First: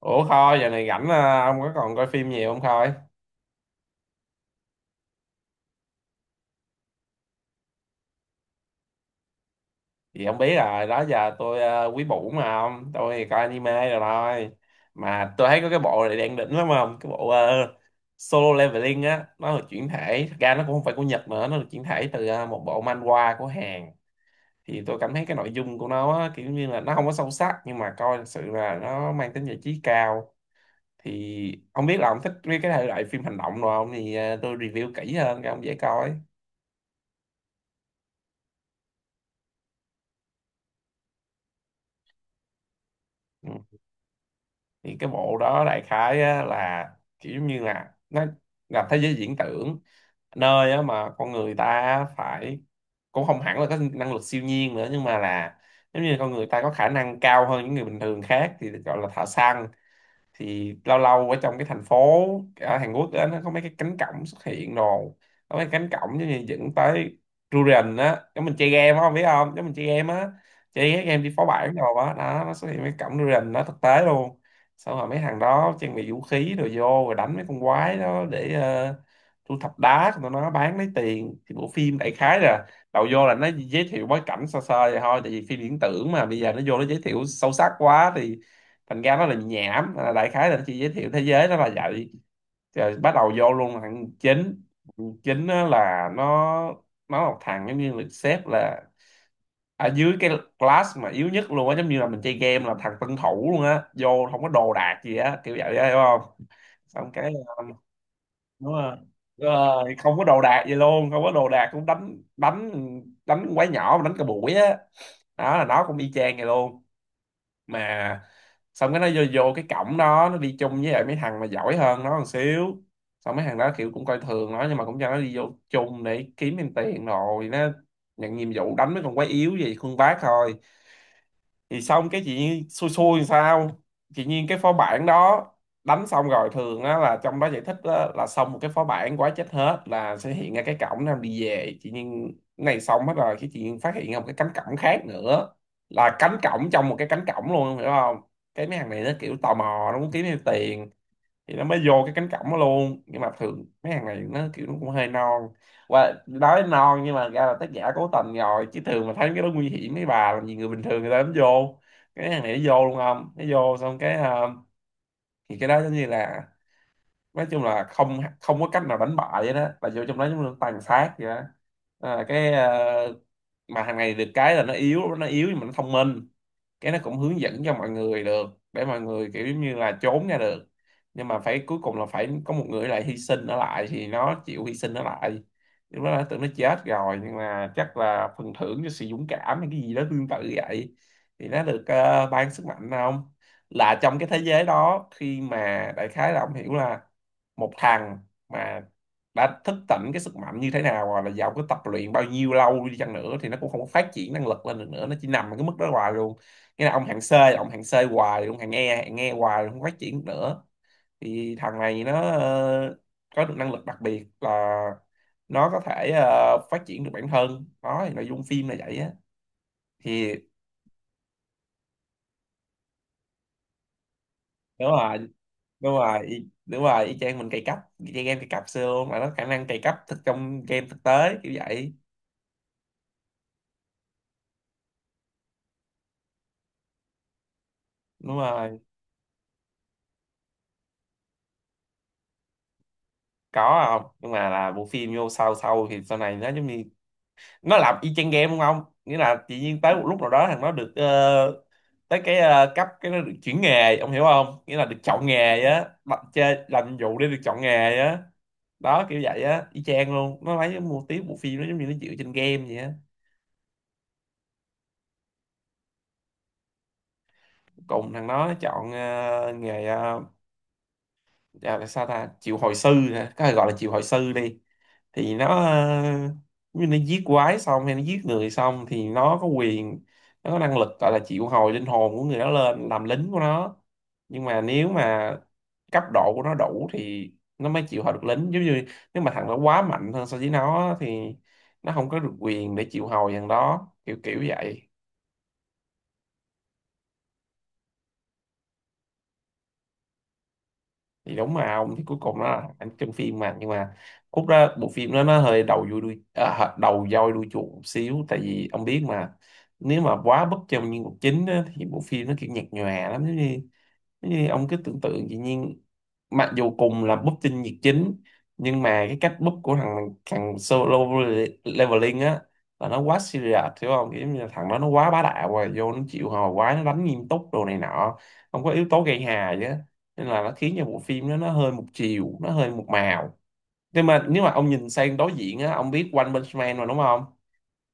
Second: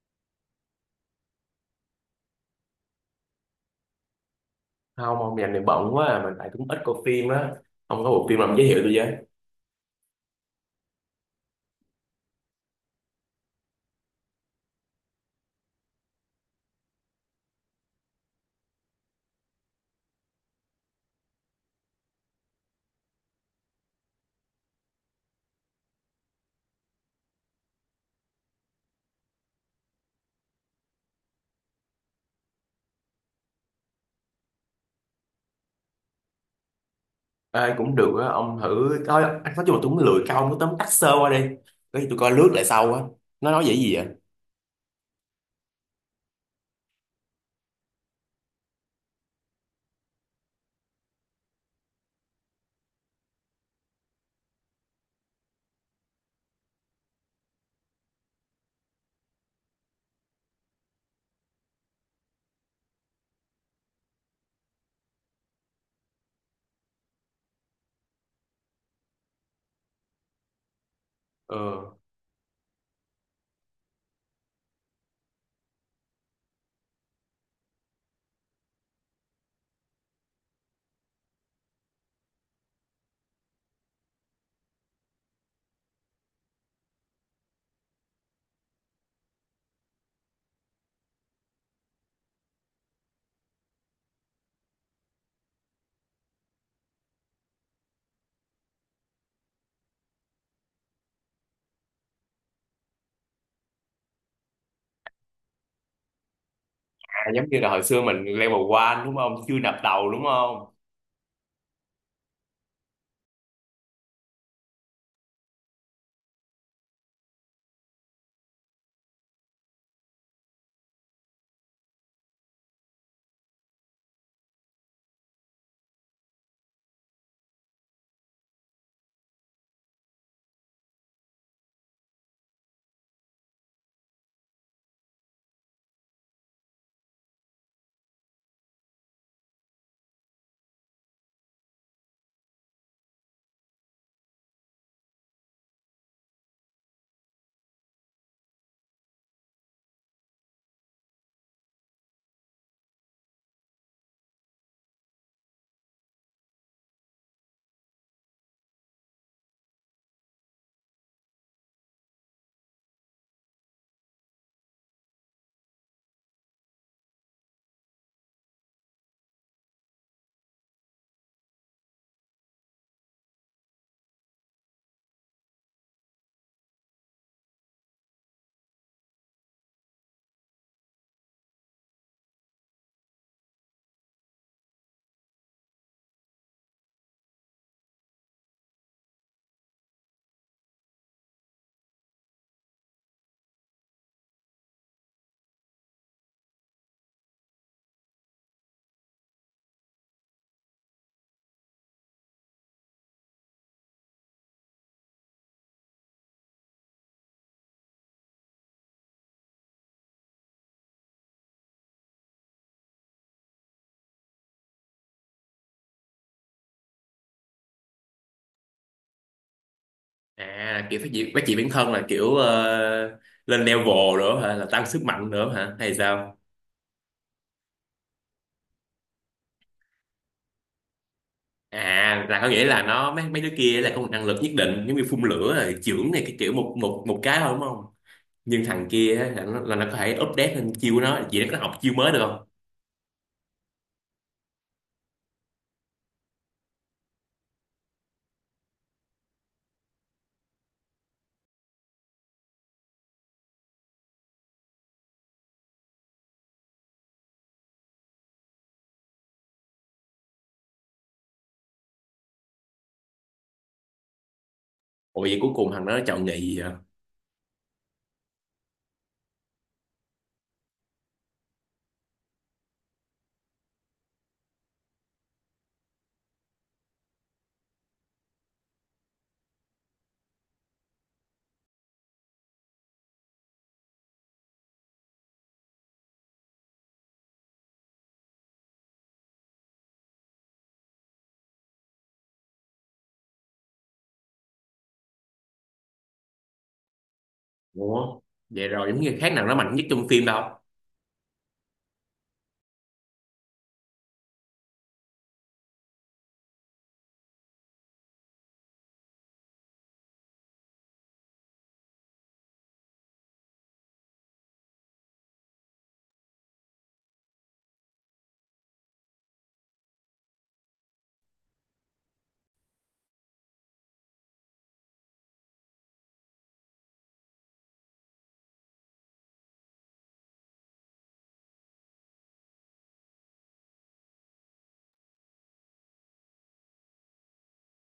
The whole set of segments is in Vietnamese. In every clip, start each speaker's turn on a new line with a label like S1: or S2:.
S1: Ủa Khôi, giờ này rảnh à, ông có còn coi phim nhiều không Khôi?
S2: Không, ông dành này bận quá à. Mà tại cũng ít coi phim á. Ông có bộ phim nào ông giới thiệu tôi với.
S1: Thì ông biết rồi, đó giờ tôi à, quý bủ mà ông, tôi thì coi anime rồi thôi. Mà tôi thấy có cái bộ này đang đỉnh lắm không? Cái bộ Solo Leveling á, nó được chuyển thể, thật ra nó cũng không phải của Nhật nữa, nó được chuyển thể từ một bộ manhwa của Hàn. Thì tôi cảm thấy cái nội dung của nó á, kiểu như là nó không có sâu sắc, nhưng mà coi thật sự là nó mang tính giải trí cao. Thì ông biết là ông thích cái thể loại phim hành động rồi không? Thì tôi review kỹ hơn cho ông dễ coi.
S2: Ai cũng được á, ông thử coi. Anh nói chung là tôi cũng lười coi, ông cứ tóm tắt sơ qua đi. Cái gì tôi coi lướt lại sau á. Nó nói về
S1: Ừ.
S2: cái gì vậy?
S1: Thì cái bộ đó đại khái á, là kiểu giống như là nó là thế giới viễn tưởng, nơi á, mà con người ta phải, cũng không hẳn là có năng lực siêu nhiên nữa, nhưng mà là giống như con người ta có khả năng cao hơn những người bình thường khác thì được gọi là thợ săn. Thì lâu lâu ở trong cái thành phố ở Hàn Quốc á, nó có mấy cái cánh cổng xuất hiện, rồi có mấy cánh cổng giống như dẫn tới Durian á, giống mình chơi game á, không biết không, giống mình chơi game á, chơi cái game đi phó bản rồi
S2: Ờ,
S1: á đó, nó xuất hiện mấy cổng Durian nó thực tế luôn. Xong rồi mấy thằng đó trang bị vũ khí rồi vô, rồi đánh mấy con quái đó để thu thập đá của tụi nó bán lấy tiền. Thì bộ phim đại khái là đầu vô là nó giới thiệu bối cảnh sơ sơ vậy thôi, tại vì phim viễn tưởng mà bây giờ nó vô nó giới thiệu sâu sắc quá thì thành ra nó là nhảm à, đại khái là nó chỉ giới thiệu thế giới nó là vậy, rồi bắt đầu vô luôn thằng chính. Thằng chính á là nó là một thằng giống như được xếp là ở dưới cái class mà yếu nhất luôn á, giống như là mình chơi game là thằng tân thủ luôn á, vô không có đồ đạc gì á, kiểu vậy á, hiểu không? Xong cái
S2: giống như là
S1: um,
S2: hồi xưa mình level
S1: đúng rồi.
S2: one đúng không,
S1: Đúng
S2: chưa nạp
S1: rồi,
S2: đầu
S1: không
S2: đúng
S1: có đồ đạc
S2: không?
S1: gì luôn, không có đồ đạc cũng đánh đánh đánh quái nhỏ mà đánh cả buổi á, đó là nó cũng y chang vậy luôn. Mà xong cái nó vô cái cổng đó nó đi chung với lại mấy thằng mà giỏi hơn nó một xíu. Xong mấy thằng đó kiểu cũng coi thường nó nhưng mà cũng cho nó đi vô chung để kiếm thêm tiền, rồi nó nhận nhiệm vụ đánh mấy con quái yếu gì, khuân vác thôi. Thì xong cái chị Nhiên xui xui làm sao, chị Nhiên cái phó bản đó đánh xong rồi thường á, là trong đó giải thích á, là xong một cái phó bản quá, chết hết là sẽ hiện ra cái cổng nam đi về. Chị Nhiên cái này xong hết rồi, cái chị Nhiên phát hiện ra một cái cánh cổng khác nữa, là cánh cổng trong một cái cánh cổng luôn, hiểu không? Cái mấy thằng này nó kiểu tò mò, nó muốn kiếm thêm tiền thì nó mới vô cái cánh cổng đó luôn. Nhưng mà thường mấy hàng này nó kiểu nó cũng hơi non, và nói non nhưng mà ra là tác giả cố tình rồi chứ thường mà thấy cái đó nguy hiểm mấy bà làm gì người bình thường người ta dám vô. Cái hàng này nó vô luôn, không, nó vô xong cái thì cái đó giống như là nói chung là không không có cách nào đánh bại vậy đó, là vô trong đó giống như tàn sát vậy đó. à, cái ờ, mà thằng này được cái là nó yếu, nó yếu nhưng mà nó thông minh, cái nó cũng hướng dẫn cho mọi người được, để mọi người kiểu giống như là trốn ra được. Nhưng mà phải cuối cùng là phải có một người lại hy sinh nó lại, thì nó chịu hy sinh nó lại. Lúc đó nó tưởng nó chết rồi nhưng mà chắc là phần thưởng cho sự dũng cảm hay cái gì đó tương tự vậy, thì nó được ban sức mạnh không. Là trong cái thế giới đó, khi mà đại khái là ông hiểu là một thằng mà đã thức tỉnh cái sức mạnh như thế nào, hoặc là giàu cái tập luyện bao nhiêu lâu đi chăng nữa thì nó cũng không có phát triển năng lực lên được nữa, nó chỉ nằm ở cái mức đó hoài luôn. Nghĩa là ông hạng C là ông hạng C hoài, ông hạng E hạng E hoài, không phát triển được nữa. Thì thằng này nó có được năng lực đặc biệt là nó có thể phát triển được bản thân, đó thì nội dung phim là vậy á. Thì
S2: À, kiểu phát triển bản thân là kiểu, lên level nữa hả, là tăng
S1: đúng
S2: sức
S1: rồi,
S2: mạnh nữa hả
S1: đúng
S2: hay
S1: rồi,
S2: sao?
S1: đúng rồi, y chang mình cày cấp, y chang game cày cặp xưa luôn, mà nó khả năng cày cấp thực trong game thực tế kiểu vậy.
S2: À, là có nghĩa là nó, mấy mấy đứa kia là có một năng lực nhất định, giống như phun lửa rồi chưởng này, cái kiểu một một một cái thôi đúng không?
S1: Đúng
S2: Nhưng
S1: rồi.
S2: thằng kia á, là nó có thể update lên chiêu của nó, chỉ nó có học chiêu mới được không?
S1: Có không, nhưng mà là bộ phim vô sau sau thì sau này nó giống như nó làm y chang game đúng không, nghĩa là tự nhiên tới một lúc nào đó thằng nó được tới cái cấp, cái nó được chuyển nghề, ông hiểu không, nghĩa là được chọn nghề á, bắt chơi làm nhiệm vụ để được chọn nghề á. Đó kiểu vậy á, y chang luôn, nó lấy cái mô típ bộ phim nó giống như nó dựa trên game vậy á.
S2: Ủa vậy cuối cùng thằng đó nó chọn nghị vậy à?
S1: Cùng thằng nó chọn nghề à, sao ta, triệu hồi sư hả, có thể gọi là triệu hồi sư đi. Thì nó như nó giết quái xong hay nó giết người xong thì nó có quyền, nó có năng lực gọi là triệu hồi linh hồn của người đó lên làm lính của nó. Nhưng mà nếu mà cấp độ của nó đủ thì nó mới chịu hồi được lính, giống như nếu mà thằng đó quá mạnh hơn so với nó thì nó không có được quyền để chịu hồi thằng đó, kiểu kiểu vậy.
S2: Ủa vậy rồi giống như khác nào nó mạnh nhất trong phim đâu.
S1: Thì đúng mà ông, thì cuối cùng nó là ảnh trong phim mà, nhưng mà cút ra bộ phim đó nó hơi đầu voi đuôi chuột một xíu, tại vì ông biết mà, nếu mà quá bất trong nhân vật chính á, thì bộ phim nó kiểu nhạt nhòa lắm, giống như thế thì ông cứ tưởng tượng dĩ nhiên, mặc dù cùng là búp tinh nhiệt chính nhưng mà cái cách búp của thằng thằng solo leveling á là nó quá serious, hiểu không, kiểu như là thằng đó nó quá bá đạo rồi vô nó chịu hò quá, nó đánh nghiêm túc đồ này nọ, không có yếu tố gây hài chứ. Nên là nó khiến cho bộ phim đó nó hơi một chiều, nó hơi một màu. Nhưng mà nếu mà ông nhìn sang đối diện á, ông biết One Punch Man mà đúng không?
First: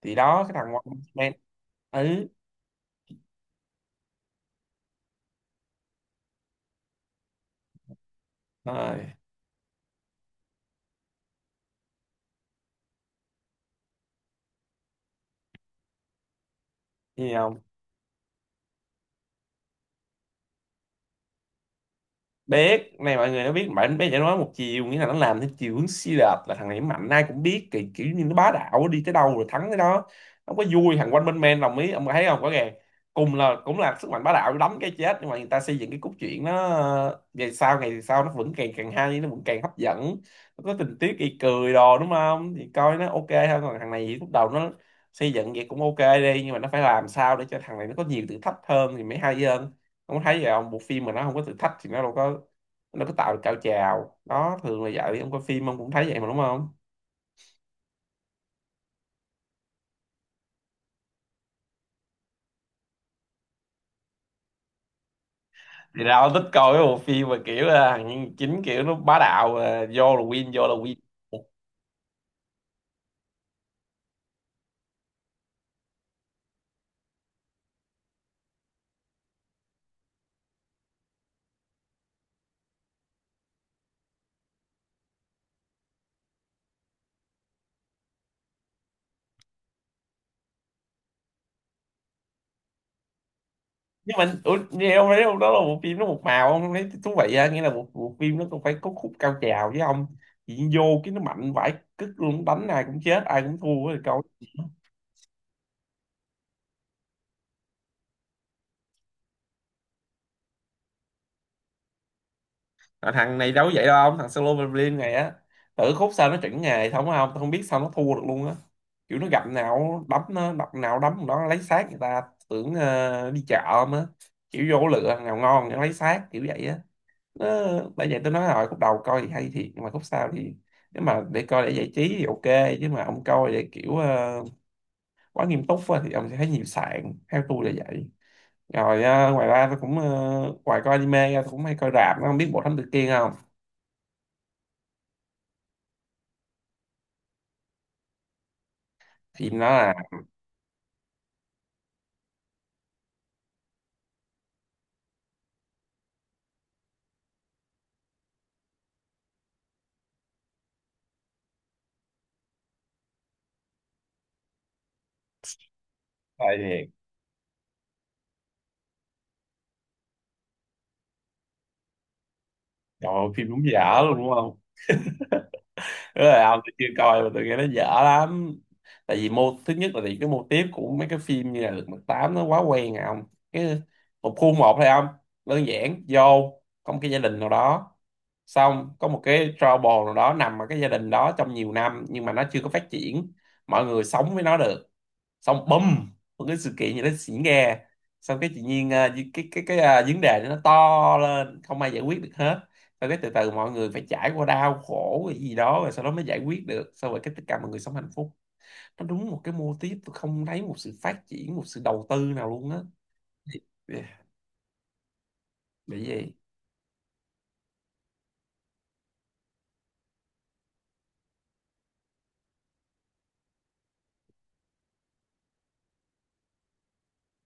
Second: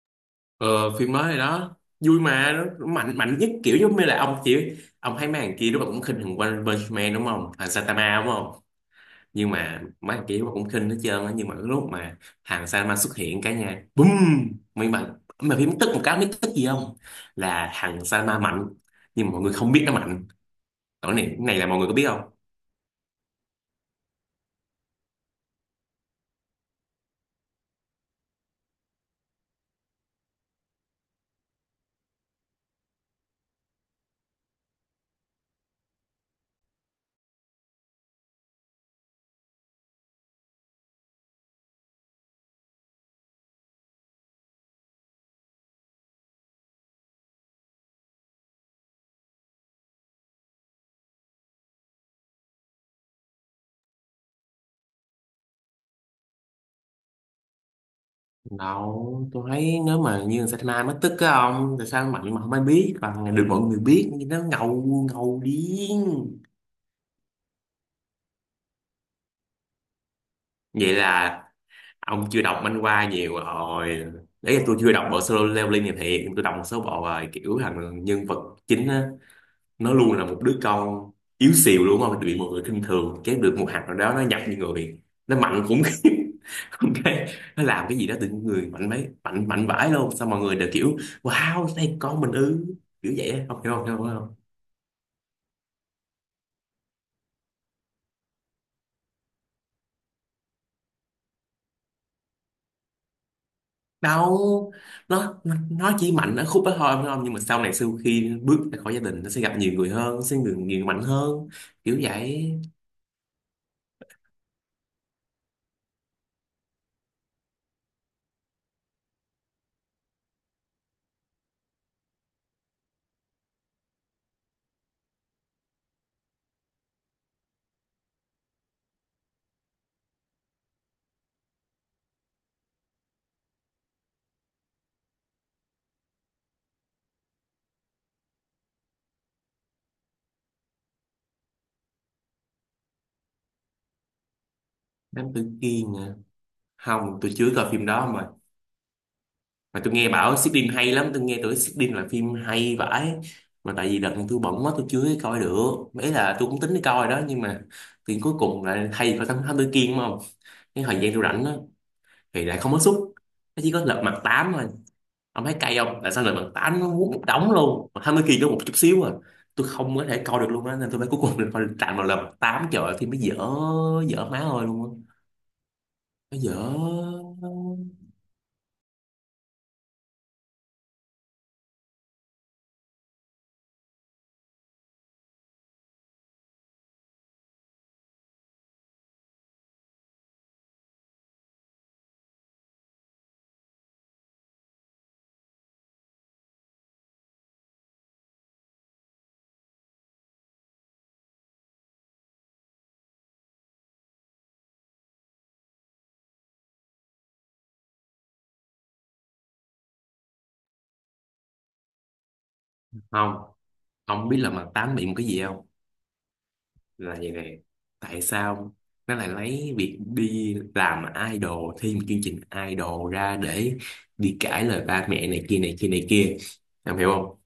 S1: Thì đó, cái thằng One
S2: Ờ phim
S1: Punch
S2: mới
S1: Man.
S2: rồi đó vui
S1: Ừ.
S2: mà nó mạnh, mạnh nhất kiểu giống như là ông chỉ, ông thấy mấy thằng kia lúc nào cũng khinh thằng One Punch Man đúng không, thằng Saitama đúng không?
S1: Rồi.
S2: Nhưng mà mấy thằng kia lúc nào cũng khinh hết trơn á, nhưng mà cái lúc mà thằng Saitama xuất hiện cả nhà, bùm. Mình mà phim tức một cái, biết tức gì không?
S1: Gì?
S2: Là thằng Saitama mạnh nhưng mà mọi người không biết nó mạnh. Cái này, cái này là mọi người có biết không?
S1: Biết này, mọi người nó biết, bạn bé chỉ nói một chiều, nghĩa là nó làm theo chiều hướng Xi Lạp là thằng này nó mạnh ai cũng biết, kiểu như nó bá đạo đi tới đâu rồi thắng tới đó, không có vui. Thằng quanh bên men đồng ý, ông thấy không rõ ràng, cùng là cũng là sức mạnh bá đạo đấm cái chết, nhưng mà người ta xây dựng cái cốt truyện nó ngày sau nó vẫn càng càng hay, nó vẫn càng hấp dẫn, nó có tình tiết gây cười đồ đúng không, thì coi nó ok hơn. Còn thằng này thì lúc đầu nó xây dựng vậy cũng ok đi, nhưng mà nó phải làm sao để cho thằng này nó có nhiều thử thách hơn thì mới hay hơn. Ông có thấy vậy không, bộ phim mà nó không có thử thách thì nó đâu có, nó có tạo được cao trào đó, thường là vậy, ông coi phim ông cũng thấy vậy mà đúng không?
S2: Đâu tôi thấy nếu mà như Saitama Mai mất tích á ông, tại sao mạnh mà không ai biết, còn được mọi người biết nhưng nó ngầu, ngầu
S1: Thì
S2: điên.
S1: ra ông thích coi cái bộ phim mà kiểu là thằng nhân chính kiểu nó bá đạo à, vô là win, vô là
S2: Vậy
S1: win.
S2: là ông chưa đọc manh hoa nhiều rồi. Đấy là tôi chưa đọc bộ solo leveling này thiệt. Tôi đọc một số bộ rồi, kiểu thằng nhân vật chính á, nó luôn là một đứa con yếu xìu đúng không, bị mọi người khinh thường, cái được một hạt nào đó nó nhập như người, nó mạnh khủng khiếp. Không, cái nó làm cái gì đó tự nhiên người mạnh mấy, mạnh mạnh vãi luôn, xong mọi người đều kiểu wow đây con mình ư, kiểu vậy á. Không hiểu, không hiểu
S1: Nhưng mà
S2: không
S1: ủa, nghe ông thấy không, đó là bộ phim nó một màu, ông không thấy thú vị á, nghĩa là bộ phim nó cũng phải có khúc cao trào với ông. Chỉ vô cái nó mạnh vãi cứt luôn, đánh ai cũng chết, ai cũng thua thì coi.
S2: Đâu, nó chỉ mạnh ở khúc đó thôi phải không, nhưng mà sau này sau khi bước ra khỏi gia đình nó sẽ gặp nhiều người hơn, sẽ người nhiều người mạnh hơn, kiểu vậy.
S1: À, thằng này đâu có vậy đâu ông. Thằng solo Berlin này á, tự khúc sao nó chuẩn nghề, không không tôi không biết sao nó thua được luôn á. Kiểu nó gặp nào đấm, nó đập nào đấm, nó lấy xác người ta, tưởng đi chợ không á. Kiểu vô lựa thằng nào ngon nó lấy xác, kiểu vậy á. Nó, bởi vậy tôi nói rồi, khúc đầu coi thì hay thiệt nhưng mà khúc sau thì, nếu mà để coi để giải trí thì ok, chứ mà ông coi để kiểu quá nghiêm túc á, thì ông sẽ thấy nhiều sạn, theo tôi là vậy. Rồi ngoài ra tôi cũng ngoài coi anime ra tôi cũng hay coi rạp. Nó không biết bộ thánh Tử Kiên không?
S2: Đám tử kiên à? Không, tôi chưa coi phim đó mà.
S1: Phim nó
S2: Mà tôi
S1: là.
S2: nghe bảo Sydney hay lắm, tôi nghe tưởng Sydney là phim hay vãi. Mà tại vì đợt này tôi bận quá tôi chưa coi được mấy, là tôi cũng tính đi coi đó nhưng mà thì cuối cùng là thay phải thám thám tử Kiên đúng không. Cái thời gian tôi rảnh đó thì lại không có suất, nó chỉ có lật mặt tám thôi. Ông thấy cay không, tại sao lật mặt
S1: Coi
S2: tám
S1: thiệt.
S2: nó muốn một đống luôn mà thám tử Kiên có một chút xíu à. Tôi không có thể coi được luôn á, nên tôi mới cuối cùng là phải tạm vào lật mặt tám. Trời ơi phim
S1: Trời
S2: nó
S1: ơi,
S2: dở,
S1: phim đúng dở luôn
S2: dở
S1: đúng
S2: má
S1: không?
S2: ơi luôn á.
S1: Tức
S2: Nó
S1: là ông, tôi
S2: dở.
S1: chưa coi mà tôi nghe nó dở lắm. Tại vì mô, thứ nhất là vì cái mô típ của mấy cái phim như là Lật Mặt Tám nó quá quen à ông. Cái, một khuôn một thôi ông. Đơn giản vô có một cái gia đình nào đó. Xong có một cái trouble nào đó nằm ở cái gia đình đó trong nhiều năm nhưng mà nó chưa có phát triển. Mọi người sống với nó được, xong bùm, một cái sự kiện gì đó xỉ nghe, xong cái tự nhiên cái vấn đề nó to lên, không ai giải quyết được hết. Xong cái từ từ mọi người phải trải qua đau khổ cái gì đó, rồi sau đó mới giải quyết được, xong rồi cái tất cả mọi người sống hạnh phúc. Nó đúng một cái mô típ, tôi không thấy một sự phát triển, một sự đầu tư nào luôn á.
S2: Không,
S1: Yeah.
S2: ông biết lật mặt tám bị một cái gì không?
S1: Bị gì?
S2: Là vậy này, tại sao nó lại lấy việc đi làm idol, thi một chương trình idol ra để đi cãi lời ba mẹ này kia này kia này kia, em hiểu không?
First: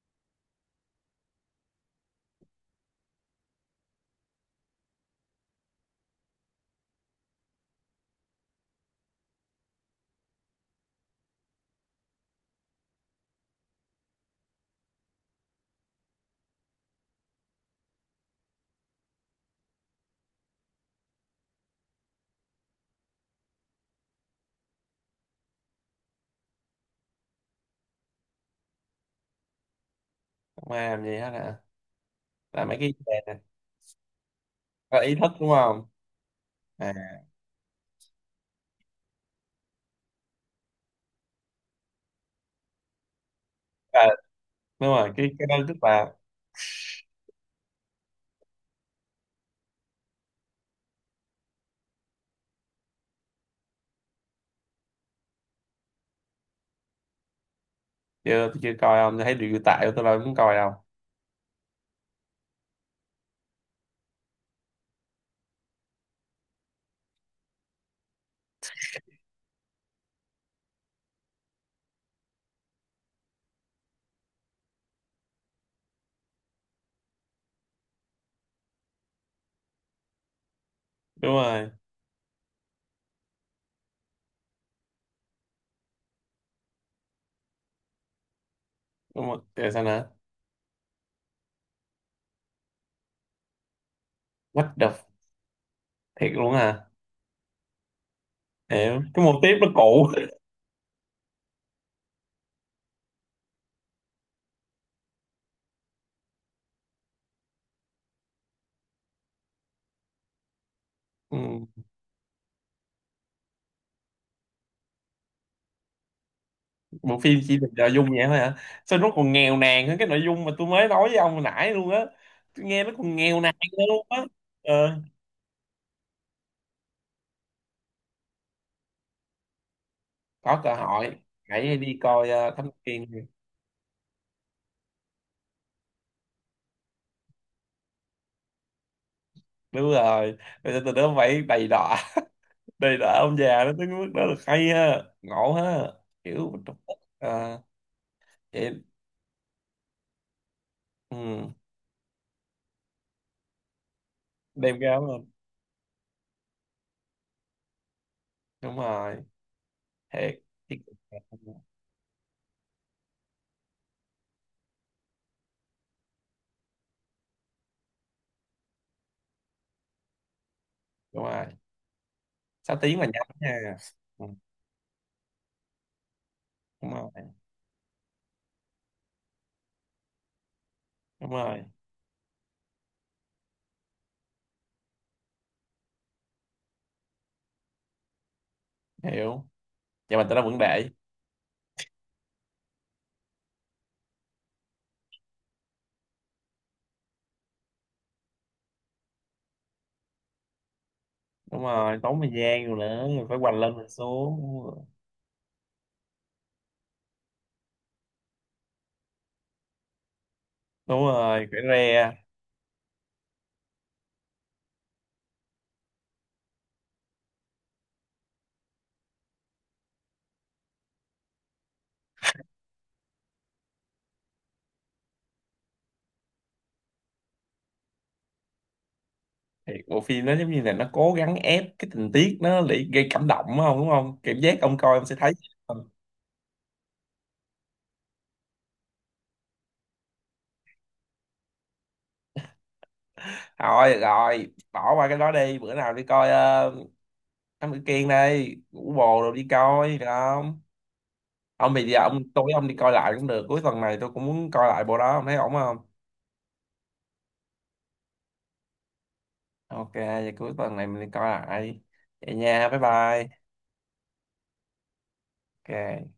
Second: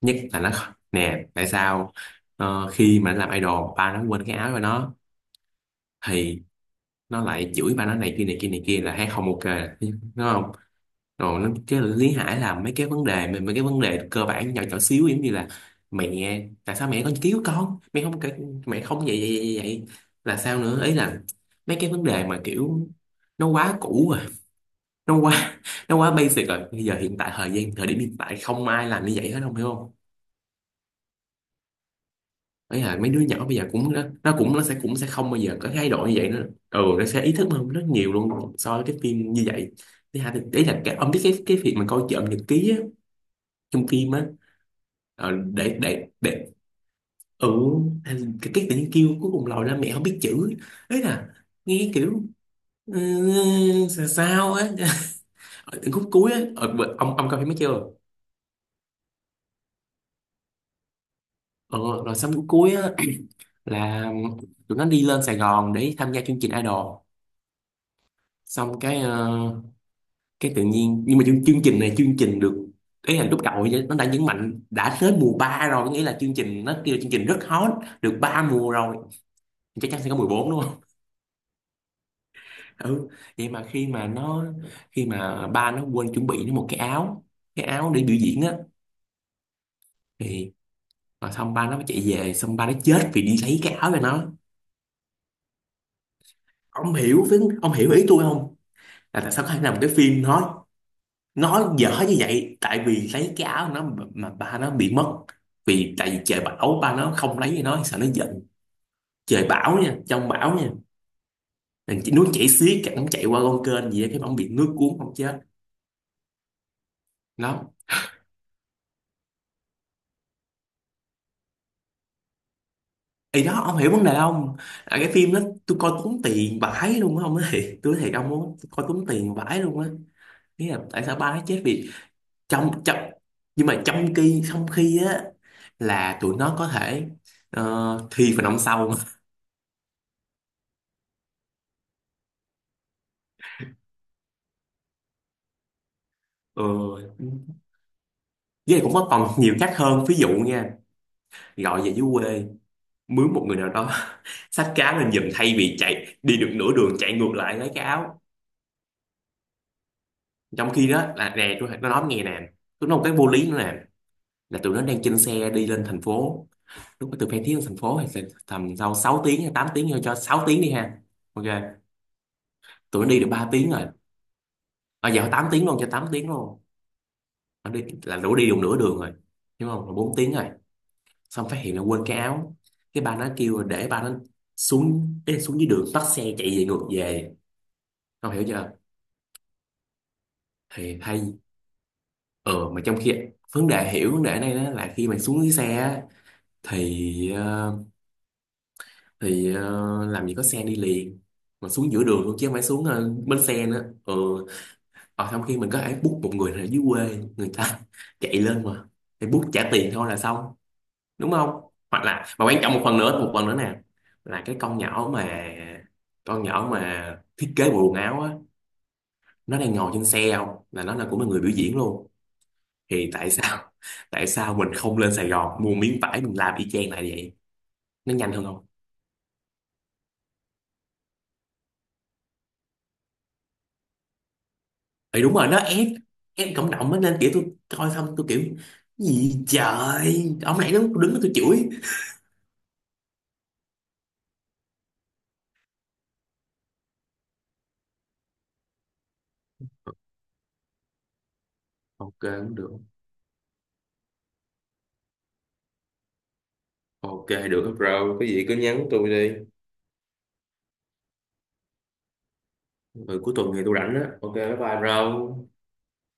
S2: Nhất là nó, nè tại sao, khi mà nó làm idol ba nó quên cái áo của nó, thì nó lại chửi ba nó này kia này kia này kia, là thấy không ok đúng không? Rồi nó, cái Lý Hải là mấy cái vấn đề mà, mấy cái vấn đề cơ bản nhỏ nhỏ xíu giống như là mẹ tại sao mẹ con cứu con mẹ không kể, mẹ không vậy vậy vậy, vậy. Là sao nữa, ấy là mấy cái vấn đề mà kiểu, nó quá cũ rồi, nó quá nó quá basic rồi. Bây giờ hiện tại, thời gian thời điểm hiện tại không ai làm như vậy hết, không hiểu không?
S1: Không ai làm gì hết à? Là mấy
S2: Ấy
S1: cái
S2: là mấy
S1: đề
S2: đứa
S1: này.
S2: nhỏ bây giờ cũng nó cũng, nó sẽ cũng
S1: Có
S2: sẽ
S1: ý
S2: không
S1: thức
S2: bao
S1: đúng
S2: giờ có
S1: không?
S2: thái độ như vậy nữa. Ừ,
S1: À,
S2: nó sẽ ý thức hơn rất nhiều luôn so với cái phim như vậy. Thứ hai thì, ý là cái, ông biết cái việc mà coi trộm nhật ký á, trong
S1: à
S2: phim á.
S1: đúng rồi, cái
S2: Ờ,
S1: cái đó tức
S2: để để
S1: là.
S2: để Ừ, hay, cái tự nhiên kêu cuối cùng lòi ra mẹ không biết chữ, ấy là nghe kiểu, ừ, sao sao á. Ở khúc cuối á, ông coi phim mới chưa?
S1: Chưa, tôi chưa coi, không tôi thấy review tại tôi đâu muốn coi đâu.
S2: Ờ, rồi xong khúc cuối á. Là tụi nó đi lên Sài Gòn để tham gia chương trình Idol, xong cái cái tự nhiên, nhưng mà chương trình này chương trình được, ấy là lúc đầu ấy nó đã nhấn mạnh đã tới mùa 3 rồi, có nghĩa là chương trình nó kêu là chương trình rất hot, được 3 mùa rồi chắc chắn sẽ có mùa 4 đúng.
S1: Đúng rồi.
S2: Ừ, vậy mà khi mà ba nó quên chuẩn bị nó một cái áo, cái áo để biểu diễn á,
S1: Đúng rồi, rồi sao nữa?
S2: thì mà xong ba nó chạy về, xong ba nó chết vì đi lấy cái áo cho nó.
S1: What the. Thiệt luôn à?
S2: Ông hiểu, với ông hiểu ý tôi không?
S1: Hiểu,
S2: Là
S1: cái mô
S2: tại sao có
S1: típ
S2: thể
S1: nó
S2: làm cái
S1: cũ.
S2: phim nói dở như vậy, tại vì lấy cái áo nó, mà ba nó bị mất, vì tại vì trời bão, ba nó không lấy cho nó sợ nó giận, trời bão nha, trong bão nha.
S1: Ừ.
S2: Thì nó chạy xiết, nó chạy qua con kênh gì á, cái ông bị nước cuốn không chết.
S1: Bộ phim chỉ được
S2: Nó,
S1: nội dung vậy thôi hả? Sao nó còn nghèo nàn hơn cái nội dung mà tôi mới nói với ông hồi nãy luôn á, tôi nghe nó còn nghèo
S2: thì
S1: nàn
S2: đó ông
S1: nữa
S2: hiểu vấn
S1: luôn
S2: đề
S1: á.
S2: không?
S1: Ờ,
S2: À, cái phim đó tôi coi tốn tiền vãi luôn á ông nói. Tôi nói thiệt ông, muốn coi tốn tiền vãi luôn á.
S1: có
S2: Nghĩa
S1: cơ
S2: là tại
S1: hội
S2: sao ba nó chết
S1: hãy
S2: vì,
S1: đi coi Thám
S2: trong trong
S1: Kiên đi.
S2: nhưng mà trong khi á là tụi nó có thể thi phần năm sau.
S1: Đúng rồi, bây giờ từ đó phải đầy đọa. Đầy đọa ông già đó tới cái mức đó là hay ha, ngộ ha, kiểu mình trục tức.
S2: Ừ.
S1: Ờ,
S2: Với lại
S1: vậy.
S2: cũng có còn nhiều cách hơn, ví dụ nha,
S1: Ừ.
S2: gọi về dưới quê mướn một người nào đó xách
S1: Đem
S2: cái
S1: ra
S2: áo lên giùm,
S1: không?
S2: thay vì chạy đi được nửa đường chạy ngược lại lấy cái áo.
S1: Đúng rồi. Thiệt.
S2: Trong khi đó là nè tôi nó nói nghe nè, tôi nói một cái vô lý nữa nè, là tụi nó đang trên xe đi lên thành phố, lúc mà từ Phan Thiết lên thành phố thì sẽ tầm sau 6 tiếng hay 8 tiếng, cho 6 tiếng đi ha.
S1: Đúng
S2: Ok,
S1: rồi, sáu tiếng
S2: tụi
S1: là
S2: nó đi
S1: nhanh
S2: được 3 tiếng
S1: nha.
S2: rồi.
S1: Ừ,
S2: À, giờ 8 tiếng luôn, cho 8 tiếng luôn,
S1: đúng rồi.
S2: nó đi là đủ đi được nửa đường rồi, đúng không, là 4 tiếng rồi.
S1: Đúng
S2: Xong phát
S1: rồi.
S2: hiện là quên cái áo, cái ba nó kêu để ba nó xuống, ý là xuống dưới đường bắt xe chạy về ngược về, không hiểu chưa?
S1: Hiểu. Vậy mà tao nó vẫn để.
S2: Thì hay, ờ mà trong khi vấn đề, hiểu vấn đề này đó là khi mà xuống dưới xe á, thì làm gì có xe đi liền,
S1: Đúng
S2: mà xuống
S1: rồi,
S2: giữa
S1: tốn
S2: đường
S1: thời
S2: luôn chứ không phải
S1: gian rồi
S2: xuống
S1: nữa, rồi phải
S2: bến
S1: quành
S2: xe
S1: lên
S2: nữa.
S1: quành xuống,
S2: Ừ.
S1: đúng rồi.
S2: Ở trong khi mình có thể book một người ở dưới quê người ta chạy lên mà, thì book trả tiền thôi là xong
S1: Đúng
S2: đúng
S1: rồi, phải
S2: không? Hoặc
S1: re.
S2: là mà quan trọng, một phần nữa nè, là cái con nhỏ mà, con nhỏ mà thiết kế bộ quần áo á, nó đang ngồi trên xe, không là nó là cũng là người biểu diễn luôn, thì tại sao tại sao mình không lên Sài Gòn mua miếng vải mình làm y chang lại, vậy nó nhanh hơn không?
S1: Thì bộ phim nó giống như là nó cố gắng ép cái tình tiết nó để gây cảm động, đúng không? Đúng không, cảm giác ông coi ông sẽ
S2: Thì
S1: thấy.
S2: đúng rồi nó ép, ép cộng đồng á, nên kiểu tôi coi xong tôi kiểu gì trời, ông này nó đứng đó tôi chửi.
S1: Rồi rồi, bỏ qua cái đó đi, bữa nào đi coi. Uh, Thám Tử Kiên đây, ngủ bồ rồi đi coi được không? Ông thì giờ
S2: Ok
S1: ông tối
S2: cũng
S1: ông
S2: được,
S1: đi coi lại cũng được, cuối tuần này tôi cũng muốn coi lại bộ đó, ông thấy ổn không?
S2: ok được bro, cái gì cứ nhắn tôi đi.
S1: Ok, vậy cuối tuần này mình đi coi lại. Vậy nha, bye
S2: Ừ, cuối
S1: bye.
S2: tuần thì tôi rảnh á, ok bye bye bro.
S1: Ok.